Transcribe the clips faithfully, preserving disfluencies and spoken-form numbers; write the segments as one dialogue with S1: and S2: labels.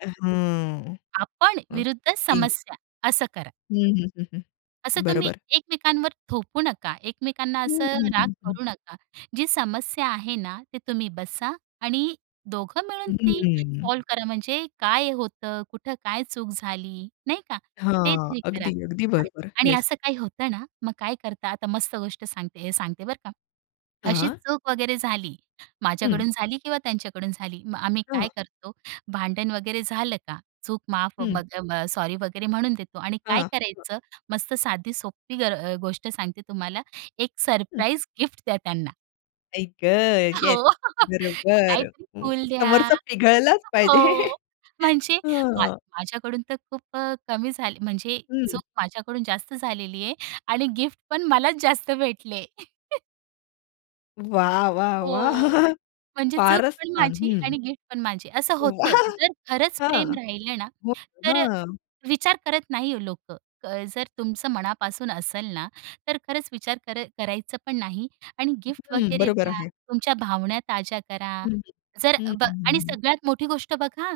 S1: अ, हं.
S2: आपण विरुद्ध
S1: [unintelligible]
S2: समस्या असं करा.
S1: हं, हं, हं, हं,
S2: असं तुम्ही
S1: बरोबर.
S2: एकमेकांवर थोपू नका. एकमेकांना
S1: हं,
S2: असं
S1: हं,
S2: राग
S1: हं, हं.
S2: करू नका. जी समस्या आहे ना, ते तुम्ही बसा आणि दोघं मिळून ती
S1: हं.
S2: सॉल्व्ह करा. म्हणजे काय होतं, कुठं काय चूक झाली. नाही का. ते
S1: हां,
S2: तरी करा.
S1: अगदी, अगदी बरोबर.
S2: आणि
S1: येस.
S2: असं काही होतं ना मग काय करता. आता मस्त गोष्ट सांगते हे सांगते बरं का. अशी
S1: हां.
S2: चूक वगैरे झाली,
S1: हं.
S2: माझ्याकडून झाली किंवा त्यांच्याकडून झाली. मग आम्ही
S1: हां.
S2: काय करतो. भांडण वगैरे झालं का चूक माफ
S1: हं.
S2: [unintelligible] सॉरी वगैरे म्हणून देतो आणि काय
S1: हां. हं.
S2: करायचं मस्त साधी सोपी ग अ, गोष्ट सांगते तुम्हाला एक
S1: हं.
S2: सरप्राईज गिफ्ट द्या त्यांना.
S1: आई ग! येस,
S2: हो,
S1: बरोबर
S2: काहीतरी
S1: अ,
S2: फूल द्या.
S1: समोरचा पिघळलाच पाहिजे.
S2: हो, म्हणजे मा
S1: हां.
S2: माझ्याकडून तर खूप अ, कमी झाले. म्हणजे
S1: हं.
S2: चूक माझ्याकडून जास्त झालेली आहे आणि गिफ्ट पण मलाच जास्त भेटले.
S1: वाह! वाह! वाह!
S2: हो, म्हणजे चूक
S1: फारच
S2: पण
S1: छान.
S2: माझी आणि
S1: हं.
S2: गिफ्ट पण माझी असं
S1: वा!
S2: होतं. जर खरंच प्रेम
S1: हां,
S2: राहिलं ना,
S1: मग
S2: तर अ,
S1: हां.
S2: विचार करत नाही लोकं, जर तुमचं मनापासून असेल ना, तर खरंच विचार कर करायचं पण नाही आणि गिफ्ट
S1: हं,
S2: वगैरे
S1: बरोबर
S2: द्या.
S1: आहे.
S2: तुमच्या भावना ताज्या करा.
S1: हं,
S2: जर अ,
S1: हं,
S2: ब
S1: हं,
S2: आणि
S1: हं.
S2: सगळ्यात मोठी गोष्ट बघा,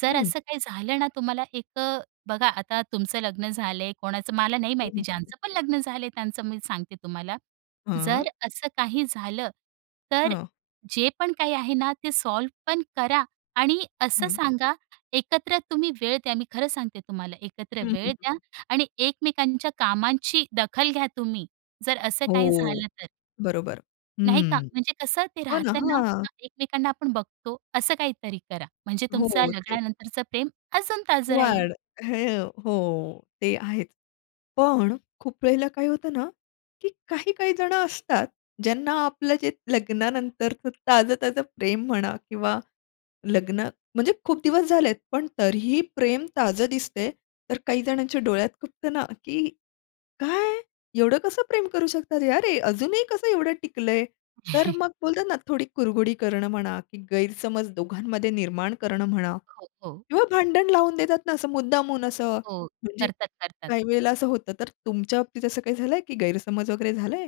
S2: जर
S1: हं.
S2: असं काही झालं ना, तुम्हाला एक अ, बघा आता तुमचं लग्न झालंय कोणाचं मला नाही
S1: हं,
S2: माहिती,
S1: हं. [unintelligible]
S2: ज्यांचं पण लग्न झालंय त्यांचं मी सांगते तुम्हाला.
S1: हां.
S2: जर असं काही झालं, तर
S1: हां.
S2: जे पण काही आहे ना, ते सॉल्व्ह पण करा आणि असं
S1: हं.
S2: सांगा एकत्र तुम्ही वेळ द्या, मी खरं सांगते तुम्हाला. एकत्र
S1: हं, हं.
S2: वेळ द्या आणि एकमेकांच्या कामाची दखल घ्या तुम्ही. जर असं काही
S1: हो,
S2: झालं तर.
S1: बरोबर.
S2: नाही का
S1: हं.
S2: म्हणजे कसं ते
S1: हो ना.
S2: राहतं ना
S1: हां.
S2: एकमेकांना आपण बघतो. असं काहीतरी करा. म्हणजे तुमचं
S1: हो ते
S2: लग्नानंतरच प्रेम अजून ताजं राहील.
S1: [unintelligible] हो ते आहेच. पण खूप वेळेला काय होतं ना, की काही-काही जणं असतात. ज्यांना आपलं जे लग्नानंतरच ताजं-ताजं प्रेम म्हणा किंवा लग्न म्हणजे खूप दिवस झालेत पण तरीही प्रेम ताजं दिसतंय, तर काही जणांच्या डोळ्यात खुपतं ना, की एवढं कसं प्रेम करू शकतात. अरे अजूनही कसं एवढं टिकलंय. तर मग बोलतात ना थोडी कुरघुडी करणं म्हणा, की गैरसमज दोघांमध्ये निर्माण करणं म्हणा
S2: हो, हो.
S1: किंवा भांडण लावून देतात ना असं मुद्दामहून असं.
S2: हो,
S1: म्हणजे
S2: करतात, करतात.
S1: काही वेळेला असं होतं, तर तुमच्या बाबतीत असं काही झालंय की गैरसमज वगैरे झालंय?